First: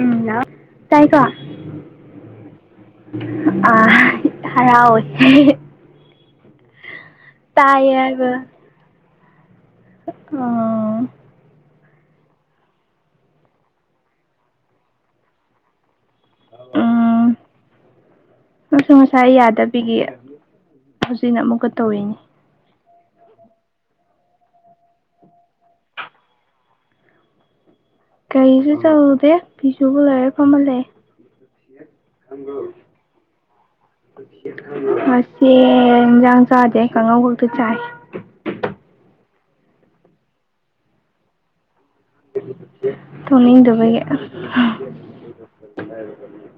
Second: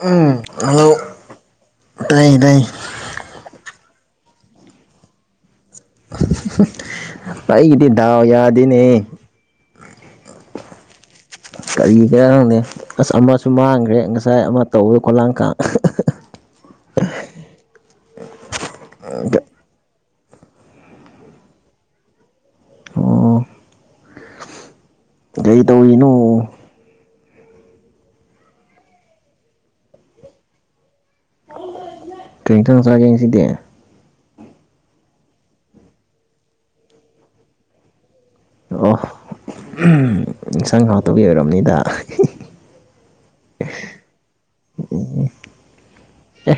ꯎꯝ ꯇꯥꯏ ꯀꯣ ꯇꯥꯏ ꯇꯥꯏ ꯑ ꯍꯔꯥꯎꯋꯦ ꯑꯩꯒꯤꯗꯤ ꯇꯥꯏꯌꯦ ꯗꯥꯎ ꯌꯥꯗꯦꯅꯦ ꯑꯥ ꯀꯔꯤꯒꯤꯔꯥ ꯈꯪꯗꯦ ꯑꯁ ꯑꯃꯁꯨ ꯃꯥꯡꯈ꯭ꯔꯦ ꯉꯁꯥꯏ ꯑꯃ ꯇꯧꯏ ꯈꯣꯂꯥꯡꯈꯥꯡ ꯑꯥ ꯑꯩꯁꯨ ꯉꯁꯥꯏ ꯌꯥꯗꯕꯤꯒꯤ ꯍꯧꯖꯤꯛꯅ ꯑꯃꯨꯛꯀ ꯇꯧꯔꯤꯅꯤ ꯑꯣ ꯀꯩꯗꯧꯔꯤꯅꯣ ꯀꯔꯤꯁꯨ ꯇꯧꯗꯦ ꯐꯤꯁꯨꯕ ꯂꯣꯏꯔ ꯐꯝꯃ ꯂꯩ ꯀꯔꯤ ꯑꯦꯟꯁꯥꯡ ꯆꯥꯒꯦ ꯉꯁꯤꯗꯤ ꯉꯁꯤ ꯏꯟꯁꯥꯡ ꯆꯥꯗꯦ ꯀꯥꯡꯉꯧ ꯈꯛꯇ ꯆꯥꯏ ꯑꯣ ꯏꯟꯁꯥꯡ ꯍꯥꯎꯇꯕꯒꯤ ꯑꯣꯏꯔꯝꯅꯤꯗ ꯊꯣꯡꯅꯤꯡꯗꯕꯒꯤ ꯑꯦ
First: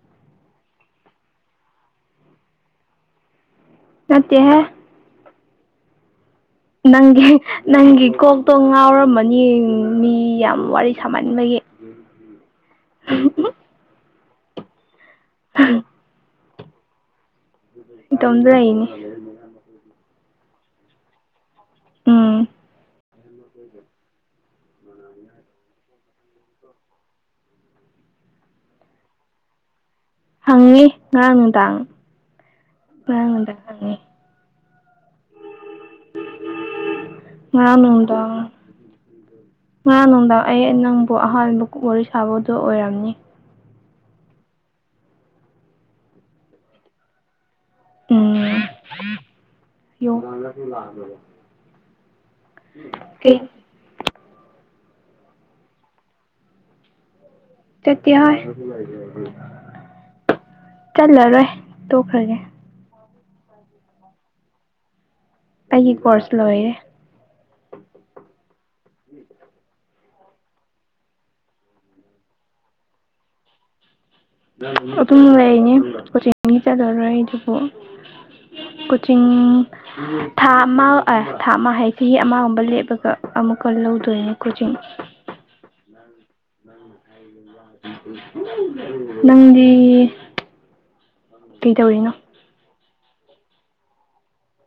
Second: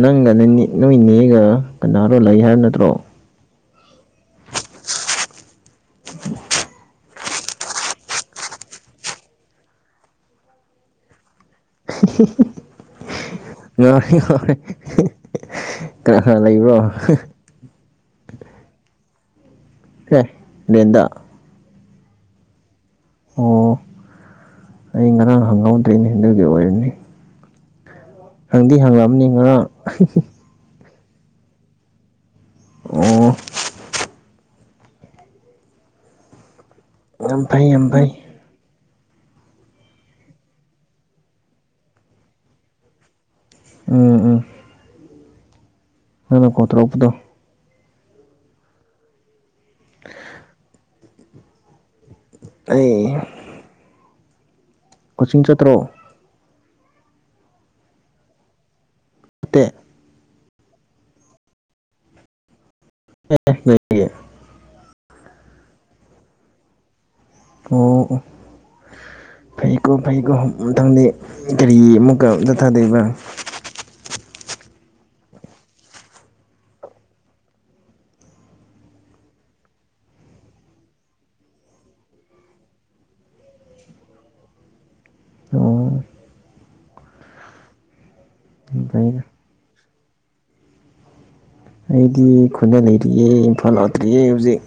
ꯅꯪꯒ ꯅꯅꯦ ꯅꯣꯏꯅꯦꯒ ꯀꯅꯥꯔꯣ ꯂꯩ ꯍꯥꯏꯕ ꯅꯠꯇ꯭ꯔꯣ ꯇꯠꯇꯦꯍꯦ ꯅꯪꯒꯤ ꯅꯪꯒꯤ ꯀꯣꯛꯇꯣ ꯉꯥꯎꯔꯝꯃꯅꯤꯌꯦ ꯃꯤ ꯌꯥꯝ ꯋꯥꯔꯤ ꯁꯥꯃꯟꯕꯒꯤ ꯉꯥꯎꯔꯦ ꯉꯥꯎꯔꯦ 'uintelligible' ꯀꯅꯥ ꯀꯅꯥ ꯂꯩꯕ꯭ꯔꯣ ꯏꯇꯣꯝꯗ ꯂꯩꯔꯤꯅꯤ ꯂꯦꯟꯗ ꯎꯝ ꯑꯣ ꯑꯩ ꯉꯔꯥꯡ ꯍꯪꯍꯧꯗ꯭ꯔꯦꯅꯦ ꯑꯗꯨꯗꯤ ꯑꯣꯏꯔꯅꯤ ꯍꯪꯗꯤ ꯍꯪꯂꯝꯅꯤ ꯉꯔꯥꯡ ꯍꯪꯉꯤ ꯉꯔꯥꯡ ꯅꯨꯗꯥꯡ ꯉꯔꯥꯡ ꯑꯣ ꯅꯨꯗꯥꯡ ꯍꯪꯉꯤ ꯌꯥꯝ ꯐꯩ ꯉꯔꯥꯡ ꯌꯥꯝ ꯐꯩ ꯅꯨꯡꯗꯥꯡ ꯉꯔꯥꯡ ꯅꯨꯡꯗꯥꯡ ꯑꯩ ꯅꯪꯕꯨ ꯑꯍꯥꯟꯕ ꯋꯥꯔꯤ ꯁꯥꯕꯗꯨ ꯑꯣꯏꯔꯝꯅꯤ ꯎꯝ ꯎꯝ ꯅꯪꯅ ꯀꯣꯜ ꯇꯔꯨꯛꯄꯇꯣ ꯎꯝ ꯑꯩ ꯀꯩ ꯀꯣꯆꯤꯡ ꯆꯠꯇ꯭ꯔꯣ ꯆꯠꯇꯦꯍꯥꯏ ꯇꯦ ꯆꯠꯂꯔꯣꯏ ꯇꯣꯛꯈ꯭ꯔꯒꯦ ꯑꯦ ꯀꯔꯤꯒꯤ ꯑꯩꯒꯤ ꯀꯣꯔꯁ ꯂꯣꯏꯔꯦ ꯑꯣ ꯐꯩ ꯀꯣ ꯐꯩꯀꯣ ꯃꯊꯪꯗꯤ ꯀꯔꯤ ꯑꯃꯨꯛꯀ ꯆꯠꯊꯗꯣꯏꯕ ꯑꯗꯨꯝ ꯂꯩꯅꯤ ꯀꯣꯆꯤꯡꯗꯤ ꯆꯠꯂꯔꯣꯏ ꯑꯗꯨꯕꯨ ꯀꯣꯆꯤꯡ ꯊꯥ ꯑꯃ ꯊꯥ ꯑꯃ ꯍꯥꯏ ꯆꯍꯤ ꯑꯃꯒꯨꯝꯕ ꯂꯦꯞꯄꯒ ꯑꯃꯨꯛꯀ ꯂꯧꯗꯣꯏꯅꯦ ꯀꯣꯆꯤꯡ ꯑꯣ ꯐꯩꯗ ꯅꯪꯗꯤ ꯀꯩꯗꯧꯔꯤꯅꯣ ꯑꯩꯗꯤ ꯑꯗ ꯂꯩꯇ꯭ꯔꯤꯌꯦ ꯏꯝꯐꯥꯜ ꯂꯥꯛꯇ꯭ꯔꯤꯌꯦ ꯍꯧꯖꯤꯛ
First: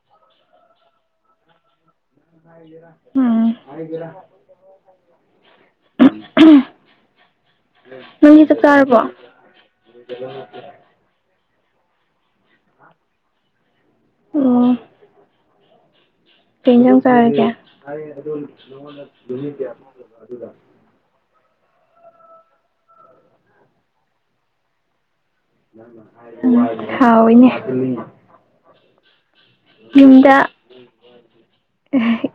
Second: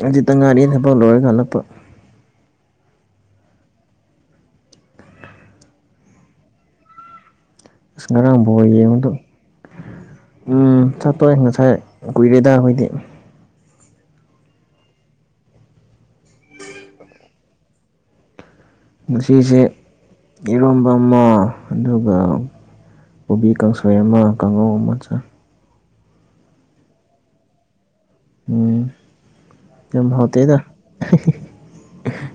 ꯍꯧꯖꯤꯛ ꯇꯪ ꯉꯥꯏꯔꯤ ꯊꯕꯛ ꯂꯣꯏꯔꯒ ꯍꯂꯛꯄ ꯎꯝ [unintelligible] ꯑꯁ ꯅꯪꯗꯤ ꯉꯔꯥꯡꯕ ꯆꯥꯛ ꯕꯣꯜ ꯆꯥꯔꯕꯣ ꯌꯦꯡꯕꯗꯣ ꯎꯝ ꯆꯠ ꯇꯣꯏ ꯉꯁꯥꯏ ꯀꯨꯏꯔꯦꯗ ꯑꯩꯈꯣꯏꯗꯤ ꯎꯝ ꯀꯩꯖꯥꯡ ꯆꯥꯔꯒꯦ ꯉꯁꯤꯁꯦ ꯏꯔꯣꯝꯕ ꯑꯃ ꯑꯗꯨꯒ ꯀꯣꯕꯤ ꯀꯥꯡꯁꯣꯏ ꯑꯃ ꯀꯥꯡꯉꯧ ꯑꯃ ꯆꯥꯏ ꯎꯝ ꯍꯥꯎ ꯏꯅꯦ ꯎꯝ ꯌꯥꯝ ꯌꯨꯝꯗ ꯍꯥꯎꯇꯦꯗ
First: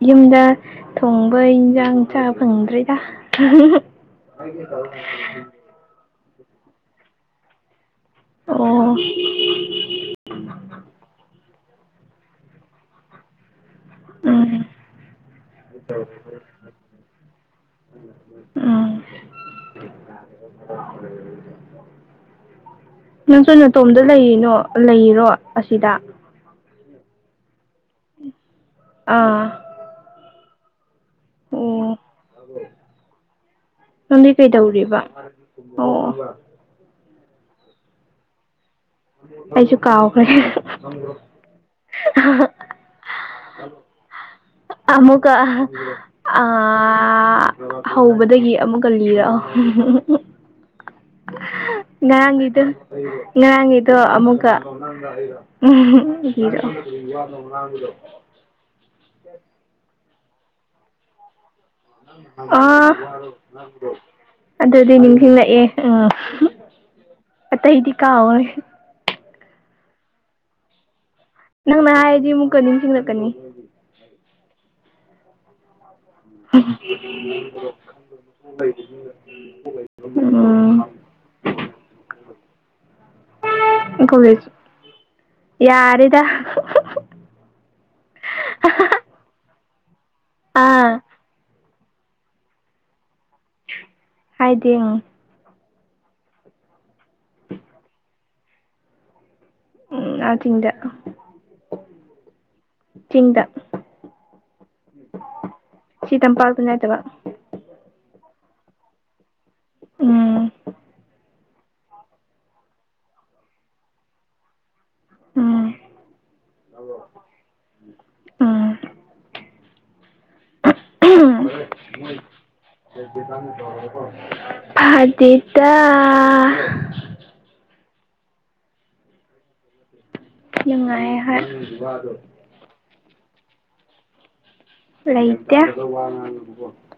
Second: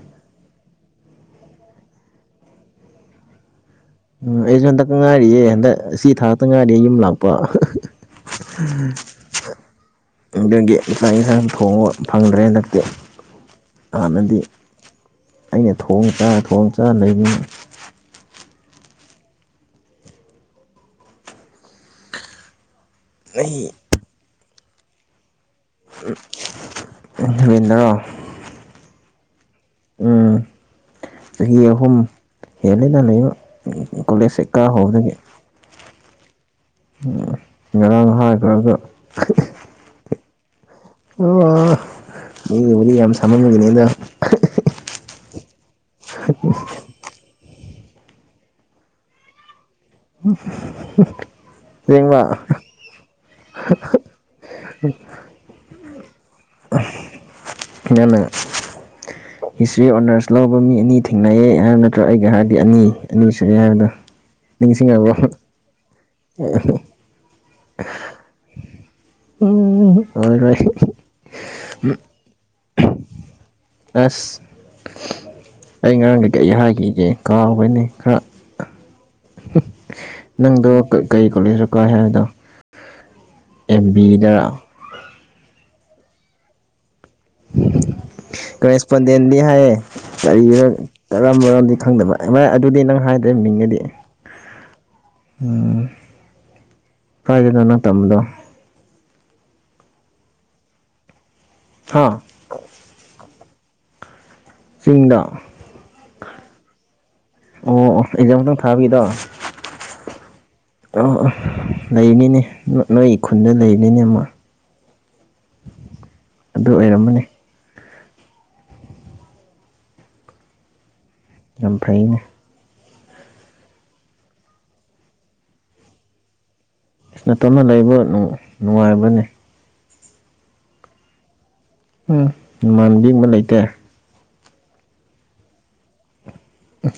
ꯌꯨꯝꯗ ꯊꯣꯡꯕ ꯏꯟꯁꯥꯡ ꯆꯥ ꯐꯪꯗ꯭ꯔꯦꯗ ꯎꯝ ꯑꯩꯁꯨ ꯍꯟꯗꯛ ꯉꯥꯏꯔꯤꯌꯦ ꯍꯟꯗꯛ ꯁꯤ ꯊꯥꯛꯇ ꯉꯥꯏꯔꯤꯌꯦ ꯌꯨꯝ ꯂꯥꯛꯄ ꯑꯣ [unintelligible] ꯑꯗꯨꯒꯤ ꯆꯥꯛ ꯌꯦꯟꯁꯥꯡ ꯊꯣꯡꯕ ꯐꯪꯗ꯭ꯔꯦ ꯍꯟꯗꯛꯇꯤ ꯍꯥꯟꯅꯗꯤ ꯎꯝ ꯑꯩꯅ ꯊꯣꯡ ꯆꯥ ꯊꯣꯡ ꯆꯥ ꯂꯩꯕꯅꯦ ꯎꯝ [unintelligible] ꯅꯪꯁꯨꯨ ꯑꯩ ꯅꯇꯣꯝꯗ ꯂꯩꯔꯤꯅꯣ ꯂꯩꯔꯤꯔꯣ ꯑꯁꯤꯗ ꯀꯩꯗꯧꯏꯅꯣ ꯑꯥ ꯎꯝ ꯆꯍꯤ ꯑꯣ ꯑꯍꯨꯝ ꯍꯦꯜꯂꯦꯗ ꯂꯩꯕ ꯅꯪꯗꯤ ꯀꯣꯂꯦꯖ ꯍꯦꯛ ꯀꯥ ꯀꯩꯗꯧꯔꯤꯕ ꯍꯧꯕꯗꯒꯤ ꯑꯣ ꯉꯔꯥꯡ ꯍꯥꯏꯈ꯭ꯔꯒ ꯑꯩꯩꯁꯨ ꯀꯥꯎꯈ꯭ꯔꯦ ꯑꯣ ꯃꯤꯗꯨꯕꯨꯗꯤ ꯌꯥꯝ ꯁꯥꯃꯟꯕꯒꯤꯅꯤ ꯑꯗ ꯑꯃꯨꯛꯀ ꯑ ꯑꯥ ꯍꯧꯕꯗꯒꯤ ꯑꯃꯨꯛꯀ ꯂꯤꯔꯣꯑꯣ [unintelligible] ꯑꯁꯦꯡꯕ ꯉꯥꯡꯉꯤꯗꯣ ꯉꯥꯡꯉꯤꯗꯣ ꯑꯃꯨꯛꯀ ꯂꯤꯔꯛꯑꯣ ꯅꯪꯅ ꯍꯤꯁꯇ꯭ꯔꯤ ꯑꯣꯅ꯭ꯔꯁ ꯂꯧꯕ ꯃꯤ ꯑꯅꯤ ꯊꯦꯡꯅꯩꯌꯦ ꯌꯥꯝꯅ ꯑꯥ ꯑꯗꯨꯗꯤ ꯅꯤꯡꯁꯤꯡꯉꯕꯣ ꯅꯤꯡꯁꯤꯡꯂꯛꯑꯦ ꯎ ꯎꯝ ꯀꯥꯎꯈ꯭ꯔꯦ ꯑꯣꯏ ꯍꯣꯏ ꯅꯪꯅ ꯍꯥꯏꯔꯗꯤ ꯑꯃꯨꯛꯀ ꯅꯤꯡ ꯁꯤꯡꯂꯛꯀꯅꯤ ꯑꯁ ꯑꯩ ꯉꯔꯥꯡꯗ ꯀꯔꯤ ꯍꯥꯏꯈꯤꯒꯦ ꯀꯥꯎꯒ꯭ꯔꯅꯦ ꯈꯔ ꯅꯪꯗꯣ ꯎꯝ ꯀꯩ ꯀꯣꯂꯦꯁꯅꯣ ꯀꯥꯏ ꯍꯥꯏꯕꯗꯣ ꯑꯦꯝ ꯕꯤꯗ ꯀꯣꯂꯦꯖ ꯌꯥꯔꯦꯗ ꯀꯔꯦꯁꯄꯣꯟꯗꯦꯟꯗꯤ ꯍꯥꯏꯌꯦ ꯀꯔꯤꯔ ꯑꯥ ꯀꯔꯝꯕꯅꯣꯗꯤ ꯈꯪꯗꯕ ꯚꯥꯏ ꯑꯗꯨꯗꯤ ꯅꯪ ꯍꯥꯏꯗ꯭ꯔꯦ ꯃꯤꯡꯉꯗꯤ ꯍꯥꯏꯗꯤꯡ ꯎꯝ ꯀꯥꯏꯗꯅꯣ ꯅꯪ ꯇꯝꯕꯗꯣ ꯎꯝ ꯅꯥꯊꯤꯟꯗꯀꯣ ꯍꯥ ꯆꯤꯡꯗ ꯆꯤꯡꯗ ꯁꯤ ꯇꯝꯄꯥꯛꯇꯥ ꯅꯠꯇꯕ ꯑꯣ ꯑꯣ ꯑꯦꯛꯖꯥꯝꯇꯪ ꯊꯥꯕꯤꯗꯣ ꯎꯝ ꯑꯣ ꯅꯩꯅꯤꯅꯦ ꯅꯣꯏ ꯅꯣꯏ ꯈꯨꯟꯗ ꯅꯩꯅꯤꯅꯦ ꯃꯣꯏ ꯎꯝ ꯑꯗꯨ ꯑꯣꯏꯔꯝꯃꯅꯤ ꯎꯝ ꯌꯥꯝ ꯐꯩꯅꯦ ꯎ ꯐꯖꯤꯇꯥ ꯇꯁꯅ ꯇꯞꯅ ꯂꯩꯕ ꯅꯨꯡꯉꯥꯏꯕꯅꯤ ꯂꯅꯨꯡꯉꯥꯏ ꯍ ꯎꯝ ꯏꯃꯥꯟꯕꯤꯕ ꯂꯩꯇꯦ ꯂ꯭ꯂꯩꯇ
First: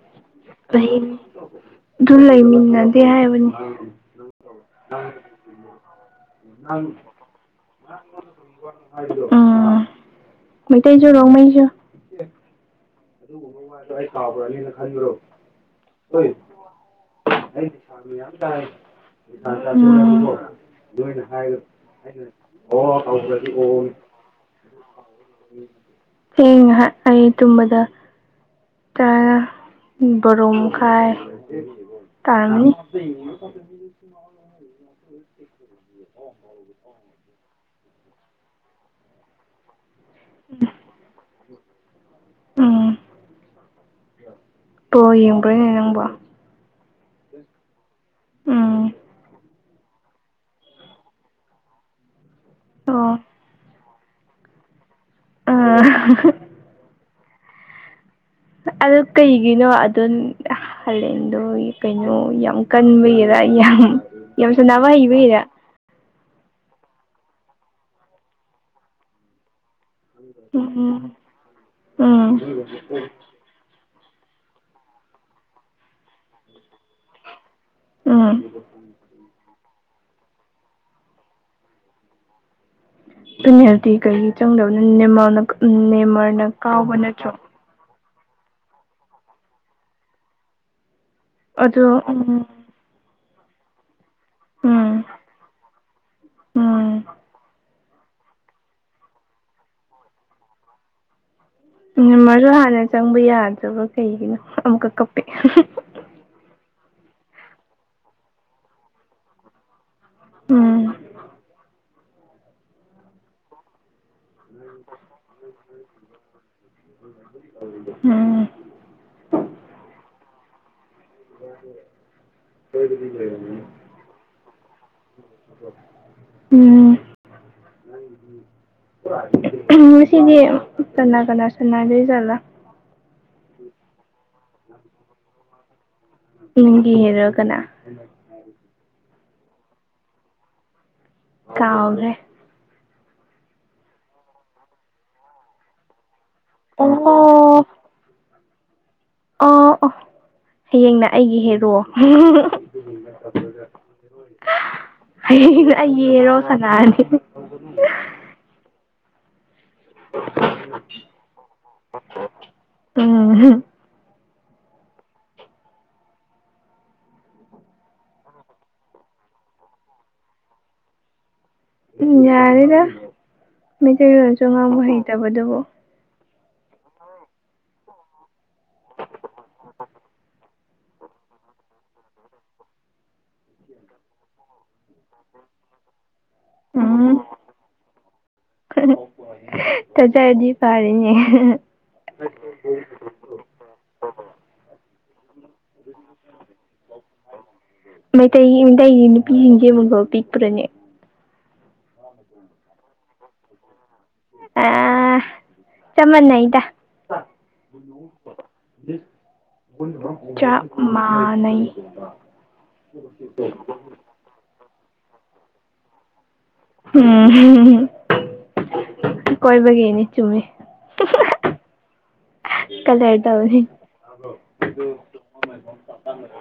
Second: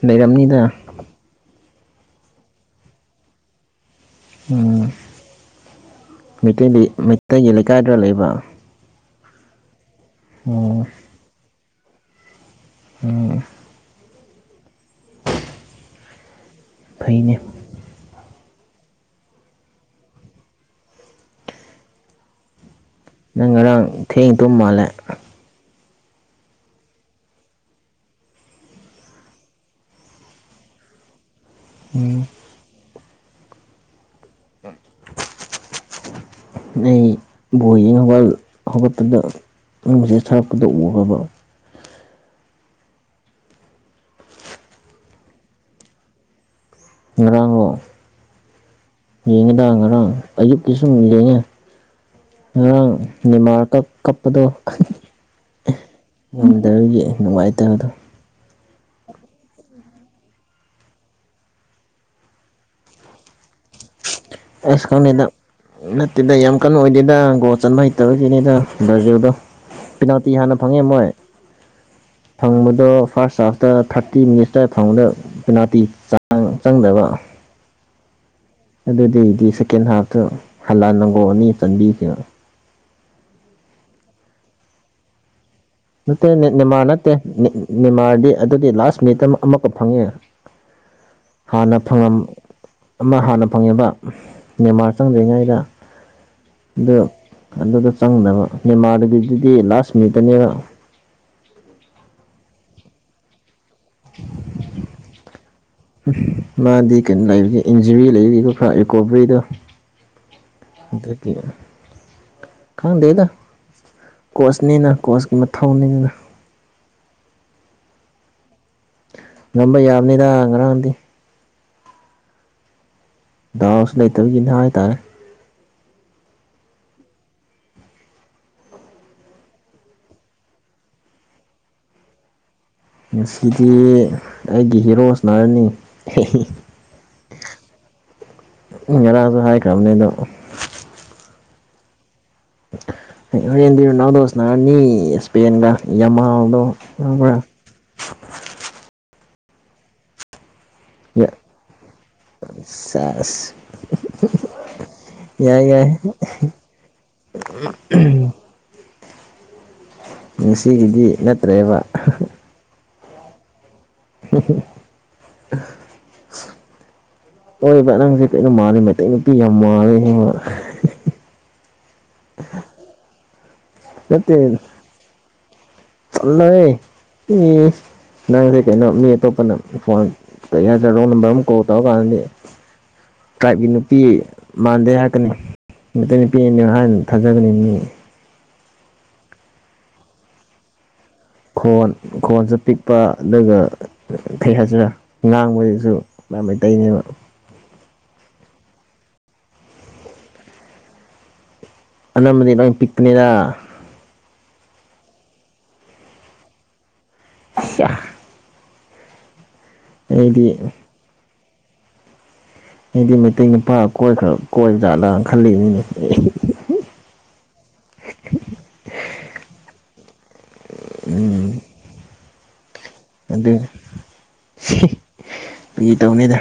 ꯂꯩꯔꯝꯅꯤꯗꯅ ꯅꯤ ꯑꯗꯨ ꯂꯩꯃꯤꯟꯅꯗꯦ ꯍꯥꯏꯕꯅꯤ ꯎ ꯃꯩꯇꯩ ꯃꯩꯇꯩꯒꯤ ꯂꯩꯀꯥꯏꯗꯨꯗ ꯂꯩꯕ ꯎꯝ ꯑꯣ ꯃꯩꯇꯩꯁꯨ ꯔꯣꯡꯃꯩꯁꯨ ꯎꯝ ꯑꯗꯨꯒꯨꯝꯕꯉꯗꯣ ꯑꯩ ꯀꯥꯕ꯭ꯔꯅꯤꯅ ꯈꯟꯕ꯭ꯔꯣ ꯍꯣꯏ ꯐꯩꯅꯦ ꯑꯩꯁꯥꯃꯤ ꯌꯥꯝ ꯇꯥꯏ ꯂꯣꯏꯅ ꯍꯥꯏꯔ ꯑꯩꯅ ꯑꯣ ꯅꯪ ꯉꯔꯥꯡ ꯊꯦꯡ ꯇꯨꯝ ꯃꯥꯜꯂꯦ ꯍ ꯑꯩ ꯇꯨꯝꯕꯗ ꯇꯥ ꯔꯨꯝꯈꯥꯏ ꯎꯝ ꯇ ꯎꯝ ꯑꯩ ꯕꯣꯏꯒꯤꯅꯧꯕꯥꯜ ꯍꯧꯒꯠꯄꯗꯁꯦ ꯊꯔꯛꯄꯗ ꯎꯕ ꯎꯝ ꯑꯣꯣ ꯌꯦꯡꯗꯣꯏꯅꯦ ꯅꯪꯕꯣ ꯉꯔꯥꯡꯂꯣ ꯎꯝ ꯌꯦꯡꯉꯦꯗ ꯉꯔꯥꯡ ꯑꯌꯨꯛꯀꯤ ꯁꯨꯝ ꯌꯦꯡꯉꯦ ꯑ ꯑꯣ ꯅꯤꯃꯥꯔ ꯀꯞ ꯀꯞꯄꯗꯣ ꯑꯥ ꯎ ꯅꯒꯤ ꯅꯨꯡꯉꯥꯏꯇꯕꯗꯣ ꯑꯗꯨ ꯀꯩꯒꯤꯅꯣ ꯑꯗꯨ ꯍꯂꯦꯟꯗꯣ ꯀꯩꯅꯣ ꯌꯥꯝ ꯀꯟꯕꯒꯤꯔ ꯑꯩ ꯌꯥꯝ ꯌꯥꯝ ꯁꯥꯟꯅꯕ ꯑꯦꯁꯀꯥꯎꯅꯤꯗ ꯍꯩꯕꯒꯤꯔ ꯅꯠꯇꯦꯗ ꯌꯥꯝ ꯀꯟꯅ ꯑꯣꯏꯗꯦꯗ ꯒꯣꯜ ꯆꯟꯕ ꯍꯩꯇꯕꯒꯤꯅꯤꯗ ꯖꯨꯗꯣ ꯄꯦꯅꯥꯜꯇꯤ ꯍꯥꯟꯅ ꯐꯪꯉꯦ ꯎꯝ ꯃꯣꯏ ꯎꯝ ꯎꯝ ꯐꯪꯕꯗꯣ ꯐꯥꯔꯁ ꯍꯥꯥꯐ ꯇ ꯊꯥꯔꯇꯤ ꯃꯤꯅꯤꯠꯁꯇ꯭ꯋꯥꯏ ꯐꯥꯎꯕꯗ ꯄꯦꯅꯥꯜꯇꯤ ꯆꯪꯗꯕ ꯎꯝ ꯗꯤ ꯁꯦꯀꯦꯟ ꯍꯥꯐꯇꯣ ꯍꯜꯂꯟꯪꯒꯧꯑꯅꯤ ꯆꯟꯕꯤꯈꯤꯕ ꯅꯦꯗꯤ ꯀꯩꯒꯤ ꯆꯪꯗꯕꯅ ꯅꯦꯃꯜꯅ ꯅꯠꯇꯦ ꯅꯅꯤꯃꯥꯔ ꯅꯠꯇꯦ ꯅꯅꯤꯃꯥꯔꯗꯤ ꯑꯗꯨꯗꯤ ꯂꯥꯁ ꯃꯤꯅꯤꯠꯇ ꯑꯃ ꯑꯃꯨꯛꯀ ꯐꯪꯉꯦ ꯍꯥꯟꯅ ꯑꯗꯣ ꯐꯪꯉꯝ ꯎꯝ ꯑꯃ ꯍꯥꯟꯅ ꯐꯪꯉꯤꯕ ꯎꯝ ꯃꯦꯟꯃꯥꯔ ꯆꯪꯗ꯭ꯔꯤꯉꯩꯗ ꯎꯝ ꯑꯗꯨ ꯑꯗꯨꯗ ꯆꯪꯗꯕ ꯃꯦꯦꯟꯃꯥꯔꯗꯒꯤꯗꯨꯗꯤ ꯂꯥꯁ ꯃꯤꯠꯇꯅꯦꯕ ꯎꯝ ꯃꯔꯨ ꯍꯥꯟꯅ ꯆꯪꯕ ꯌꯥꯗ꯭ꯔꯕ ꯀꯩꯒꯤꯅꯣ ꯑꯃꯨꯛꯀꯛ ꯀꯞꯄ ꯎ ꯃꯥꯗꯤ ꯀꯩꯅꯣ ꯂꯩꯔꯤꯒꯦ ꯏꯟꯖꯨꯔꯤ ꯂꯩꯔꯤꯀꯣ ꯈꯔ ꯔꯤꯀꯣꯕꯔꯤꯗꯣ ꯎꯝ ꯑ ꯀ ꯀꯪꯗꯗ ꯀꯣꯁꯅꯤꯅ ꯀꯣꯁꯀꯤ ꯃꯊꯧꯅꯤꯅ ꯎꯝ ꯅꯝꯕ ꯌꯥꯕꯅꯤꯗ ꯉꯔꯥꯡꯗꯤ [unintelligible] ꯗꯥꯎꯁꯨ ꯂꯩꯇꯕꯒꯤꯅꯤ ꯍꯥꯏꯇꯥꯔꯦ ꯎꯝ ꯉꯁꯤꯗꯤ ꯀꯅꯥ ꯀꯅꯥ ꯁꯅꯥꯗꯣꯏ ꯖꯥꯠꯂ ꯉꯁꯤꯗꯤ ꯑꯩꯒꯤ ꯍꯤꯔꯣ ꯁꯅꯔꯅꯤ ꯅꯪꯒꯤ ꯍꯤꯔꯣ ꯀꯅ ꯑꯩ ꯉꯔꯥꯡꯁꯨ ꯍꯥꯏꯈ꯭ꯔꯕꯅꯦ ꯑꯗꯣ ꯀꯥꯎꯒꯔꯦ ꯍꯣꯔꯦꯟꯗꯤ ꯔꯣꯅꯥꯟꯗꯣ ꯁꯅꯔꯅꯤ ꯏꯁꯄꯦꯟꯒ ꯌꯃꯥꯜꯗꯣ ꯑꯣ ꯑꯣ ꯑꯣ ꯍꯌꯦꯡꯅ ꯑꯩꯒꯤ ꯍꯦꯔꯣ ꯁꯦꯁ ꯌꯥꯏ ꯍꯌꯦꯡꯅ ꯌꯥꯏ ꯑꯩꯒꯤ ꯍꯦꯔꯣ ꯁꯥꯟꯅꯔꯅꯤ [unintelligible] ꯉꯁꯤꯒꯤꯗꯤ ꯅꯠꯇ꯭ꯔꯦꯕ ꯎꯝꯍꯝ [unintelligible] ꯑꯑꯣꯏꯕ ꯅꯩꯁꯦ ꯀꯩꯅꯣ ꯃꯥꯜꯂꯦ ꯃꯩꯇꯩ ꯅꯨꯄꯤ ꯌꯥꯝ ꯃꯥꯜꯂꯦ ꯎꯝ ꯌꯥꯔꯦꯗ ꯃꯩꯇꯩ ꯅꯠꯇꯦ ꯂꯣꯜꯁꯨ ꯉꯥꯡꯕ ꯍꯩꯇꯕꯗꯨꯕꯨ ꯆꯜꯂꯣꯍꯦ ꯎꯝ ꯅꯪꯖꯦ ꯀꯩꯅꯣ ꯃꯤ ꯑꯇꯣꯞꯄꯅ ꯐꯣꯟ ꯀꯔꯤ ꯍꯥꯏꯁꯦꯔ ꯔꯣꯜ ꯅꯝꯕꯔ ꯑꯃꯨꯛ ꯀꯣꯜ ꯇꯧꯔꯀꯥꯟꯗꯗꯤ ꯇ꯭ꯔꯥꯏꯞꯀꯤ ꯅꯨꯄꯤ ꯃꯥꯟꯗꯦ ꯍꯥꯏꯔꯛꯀꯅꯤ ꯃꯇꯩ ꯅꯨꯄꯤꯅꯦ ꯍꯥꯏꯅ ꯊꯥꯖꯒꯅꯤ ꯃꯤ ꯊꯖꯔꯗꯤ ꯐꯔꯦꯅꯦ ꯈꯣꯟ ꯈꯣꯟꯁꯨ ꯄꯤꯛꯄ ꯑꯗꯨꯒ ꯀꯩ ꯍꯥꯏꯁꯤꯔ ꯉꯥꯡꯕꯗꯖꯨ ꯌꯥꯝ ꯃꯩꯇꯩꯅꯦꯕ ꯃꯩꯇꯩ ꯃꯩꯇꯩꯒꯤ ꯅꯨꯄꯤꯁꯤꯡꯁꯦ ꯃꯈꯣꯜ ꯄꯤꯛꯄꯔꯥꯅꯦ ꯑꯅꯝꯕꯗꯤ ꯂꯣꯏ ꯄꯤꯛꯄꯅꯦꯗ ꯑꯥ ꯑꯥ ꯆꯞ ꯃꯅꯩꯗ ꯑꯩꯗꯤ ꯆꯞ ꯃꯥꯅꯩ ꯑꯩꯗꯤ ꯃꯩꯇꯩ ꯅꯨꯄꯥ ꯀꯣꯏꯈ꯭ꯔ ꯀꯣꯏꯕ ꯖꯥꯠꯂꯥꯅ ꯈꯜꯂꯤ ꯅꯤꯅꯦ ꯎꯝ ꯀꯣꯏꯕꯒꯤꯅꯤ ꯆꯨꯝꯃꯤ ꯎꯝ ꯀꯥꯗꯔ ꯇꯧꯕꯅꯤ ꯐꯥꯒꯤ ꯇꯧꯅꯤꯗ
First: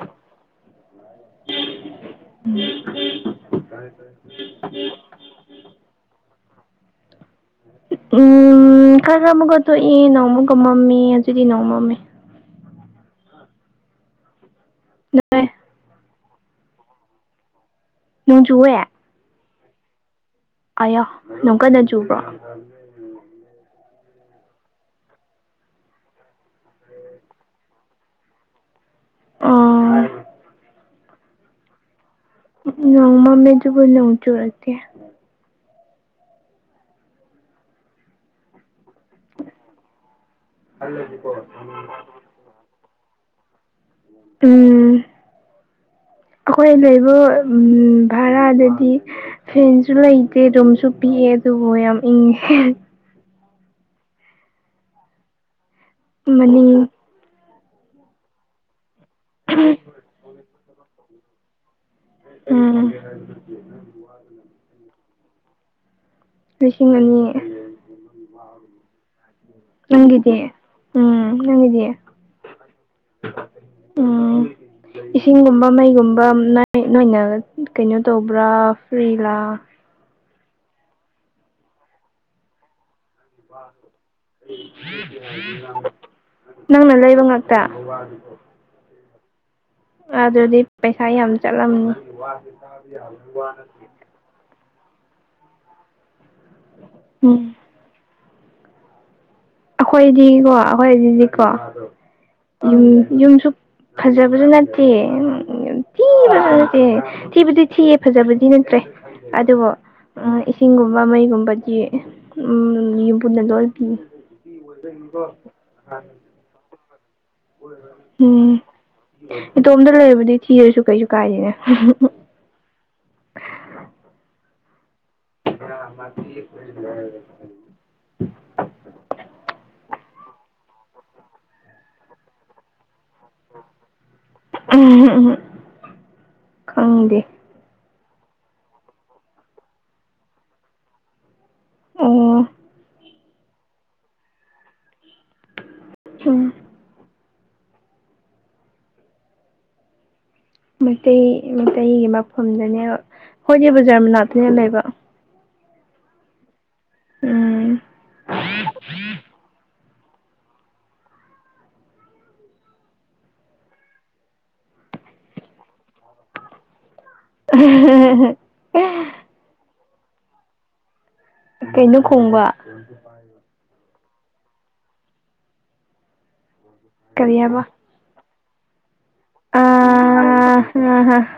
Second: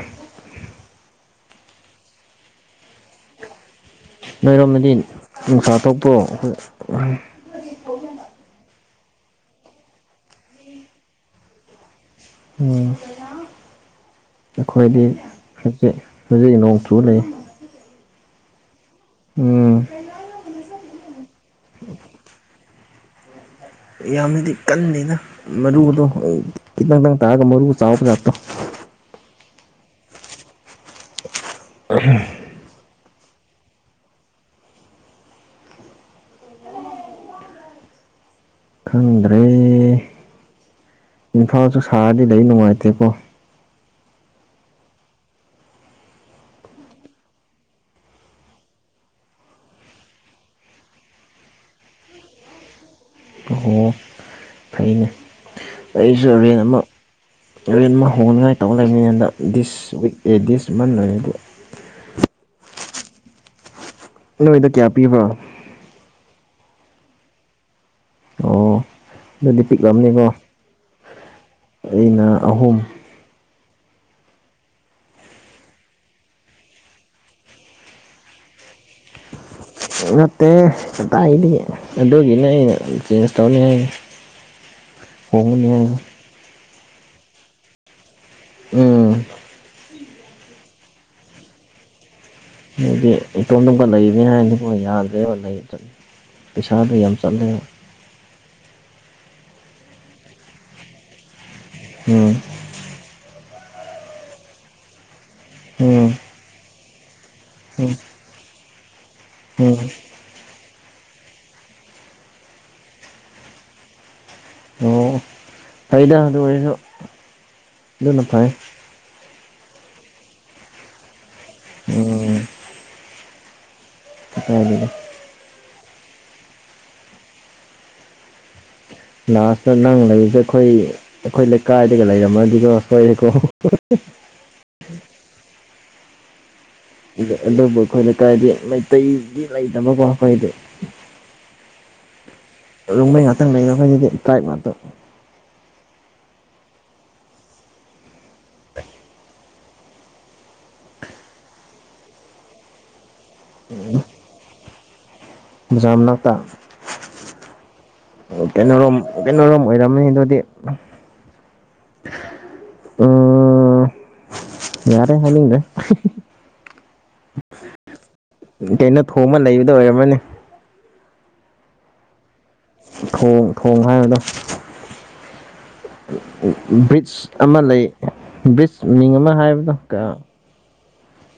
[unintelligible] ꯅꯣꯏ ꯔꯣꯝꯗꯗꯤ ꯅꯨꯡꯁꯥ ꯊꯣꯛꯄꯔꯣ ꯎꯝ ꯈꯔ ꯈꯔ ꯃꯨꯛꯀ ꯇꯣꯛꯏ ꯅꯣꯡ ꯃꯨꯛꯀ ꯃꯝꯃꯤ ꯑꯗꯨꯒꯤ ꯅꯣꯡ ꯃꯝꯃꯦ ꯎꯝ ꯑꯈꯣꯏꯗꯤ ꯅꯣꯏ ꯍꯖꯤꯛ ꯍꯧꯖꯤꯛ ꯅꯣꯡ ꯆꯨꯔ ꯂꯩꯔꯤ ꯅꯣꯡ ꯆꯨꯋꯦ ꯎꯝ ꯑꯌꯥ ꯅꯣꯡ ꯀꯟꯅ ꯆꯨꯕ꯭ꯔꯣ ꯌꯥꯝꯅꯗꯤ ꯀꯟꯗꯦꯗ ꯃꯔꯨꯗꯣ ꯈꯤꯇꯪ ꯗꯪ ꯇꯥꯔꯒ ꯃꯔꯨ ꯆꯥꯎꯕ ꯖꯠꯇꯣ ꯑꯣ ꯑꯍꯨꯝ ꯑꯈꯣꯏꯗꯤ ꯅꯣꯡ ꯃꯝꯃꯦ ꯗꯨꯕꯨ ꯅꯣꯡ ꯆꯨꯔꯛꯇꯦ ꯈꯪꯗ꯭ꯔꯦ ꯏꯝꯐꯥꯜꯁꯨ ꯁꯥꯔꯗꯤ ꯂꯩ ꯅꯨꯡꯉꯥꯏꯇꯦ ꯀꯣ ꯎꯝ ꯑꯈꯣꯏ ꯂꯩꯕ ꯚꯥꯔꯥꯗꯗꯤ ꯐꯦꯟꯁꯨ ꯂꯩꯇꯦ ꯔꯨꯝꯁꯨ ꯄꯤꯛꯑꯦ ꯑꯗꯨꯕꯨ ꯌꯥꯝ ꯏꯪꯉꯦ ꯑꯣ ꯐꯩꯅꯦ ꯑꯩꯁꯨ ꯔꯦꯟ ꯑꯃꯥ ꯃꯅꯤꯡ ꯔꯦꯟ ꯑꯃꯥ ꯍꯣꯡꯅꯤꯉꯥꯏ ꯇꯧ ꯂꯩꯔꯤꯅꯦ ꯗꯤꯁ ꯋꯤꯛ ꯑꯦ ꯗꯤꯁ ꯃꯟ ꯂꯣꯏꯔꯗꯤ ꯎꯝ ꯅꯣꯏꯗ ꯀꯌꯥ ꯄꯤꯕꯔꯣ ꯂꯤꯁꯤꯡ ꯑꯅꯤ ꯑꯣ ꯑꯗꯨꯗꯤ ꯄꯤꯛꯂꯝꯅꯤꯀꯣ ꯅꯪꯒꯤꯗꯤ ꯎꯝ ꯅꯪꯒꯤꯗꯤ ꯑꯩꯅ ꯑꯍꯨꯝ ꯎꯝ ꯏꯁꯤꯡꯒꯨꯝꯕ ꯃꯩꯒꯨꯝꯕ ꯅꯣꯏꯅ ꯀꯩꯅꯣ ꯇꯧꯕ꯭ꯔꯥ ꯐ꯭ꯔꯤꯂꯥ ꯅꯠꯇꯦ ꯀꯗꯥꯏꯗꯒꯤ ꯑꯗꯨꯒꯤꯅꯦ ꯑꯩꯅ ꯆꯦꯟꯖ ꯇꯧꯅꯤ ꯍꯥꯏ ꯍꯣꯡꯒꯅꯤ ꯍꯥꯏ [unintelligible] ꯅꯪꯅ ꯂꯩꯕ ꯉꯥꯛꯇ ꯎꯝ ꯑꯗꯨꯗꯤ ꯄꯩꯁꯥ ꯌꯥꯝ ꯆꯠꯂꯝꯅꯤ ꯍꯥꯏꯗꯤ ꯏꯇꯣꯝꯗꯨꯒ ꯂꯩꯔꯤꯅꯤ ꯍꯥꯏꯅꯗꯤꯀꯣ ꯌꯥꯗ꯭ꯔꯦꯕ ꯂꯩ ꯄꯦꯁꯥꯗꯨ ꯌꯥꯝ ꯆꯠꯂꯦ ꯎꯝ ꯑꯩꯈꯣꯏꯗꯤꯀꯣ ꯑꯩꯈꯣꯏꯖꯤꯗꯤꯀꯣ ꯎꯝ ꯌꯨꯝ ꯌꯨꯝꯁꯨ ꯐꯖꯕꯁꯨ ꯅꯠꯇꯦ ꯎꯝ [unintelligible] ꯊꯤꯕꯗꯤ ꯎꯝ ꯊꯤꯌꯦ ꯐꯖꯕꯗꯤ ꯅꯠꯇ꯭ꯔꯦ ꯑꯗꯨꯕꯨ ꯎꯝ ꯑꯏꯁꯤꯡꯒꯨꯝꯕ ꯃꯩꯒꯨꯝꯕꯗꯤ ꯌꯨꯝꯕꯅ ꯂꯣꯏ ꯄꯤ ꯑꯣ [unintelligible] ꯐꯩꯗ ꯑꯗꯨ ꯑꯣꯏꯔꯁꯨ ꯑꯗꯨꯅ ꯐꯩ ꯏꯇꯣꯝꯇ ꯂꯩꯔꯗꯤ ꯊꯤꯔꯁꯨ ꯀꯩꯁꯨ ꯀꯥꯏꯗꯦꯅꯦ [unintelligible] ꯎꯝ ꯀꯥꯏꯗꯦꯗ [unintelligible] ꯂꯥꯁꯇ ꯅꯪ ꯂꯩꯔꯤꯁꯦ ꯑꯩꯈꯣꯏ ꯑꯩꯈꯣꯏ ꯂꯩꯀꯥꯏꯗꯒ ꯂꯩꯔꯝꯃꯗꯤꯀꯣ ꯁꯣꯏꯔꯦꯀꯣ [unintelligible] ꯈꯪꯗꯦ ꯑꯗꯨꯕꯨ ꯑꯩꯈꯣꯏ ꯂꯩꯀꯥꯏꯗꯤ ꯃꯩꯇꯩꯗꯤ ꯂꯩꯇꯕꯀꯣ ꯑꯩꯈꯣꯏꯗꯤ ꯑꯣ ꯔꯣꯝꯃꯩ ꯉꯥꯛꯇꯪ ꯂꯩꯕ ꯑꯩꯈꯣꯏꯒꯤꯗꯤ ꯇ꯭ꯔꯥꯏꯕ ꯉꯥꯛꯇ [unintelligible] ꯃꯩꯇꯩ ꯃꯩꯇꯩꯒꯤ ꯃꯐꯝꯗꯅꯦꯕ ꯑꯩꯏꯅꯦ ꯕꯖꯥꯔ ꯃꯅꯥꯛꯇꯅꯦ ꯂꯩꯕ ꯕꯖꯥꯔ ꯃꯅꯥꯛꯇ ꯎꯝ ꯀꯩꯅꯣꯔꯣꯝ ꯀꯩꯅꯣꯔꯣꯝ ꯑꯣꯏꯔ [unintelligible] ꯗꯨꯗꯤ ꯎ ꯌꯥꯔꯦ ꯍꯥꯏꯅꯤꯡꯗ꯭ꯔꯦ [unintelligible] ꯀꯩꯅꯣ ꯊꯣꯡꯃ ꯂꯩꯕꯗꯣ ꯑꯣꯏꯔꯝꯃꯅꯤ ꯀꯩꯅꯣ ꯈꯣꯡꯕ ꯊꯣꯡ ꯊꯣꯡ ꯍꯥꯏꯕꯗꯣ ꯕ꯭ꯔꯤꯖ ꯀꯔꯤ ꯑꯃ ꯍꯥꯏꯕ ꯂꯩ ꯕ꯭ꯔꯤꯖ ꯃꯤꯡ ꯑꯃ ꯍꯥꯏꯕꯗꯣ ꯑ [unintelligible]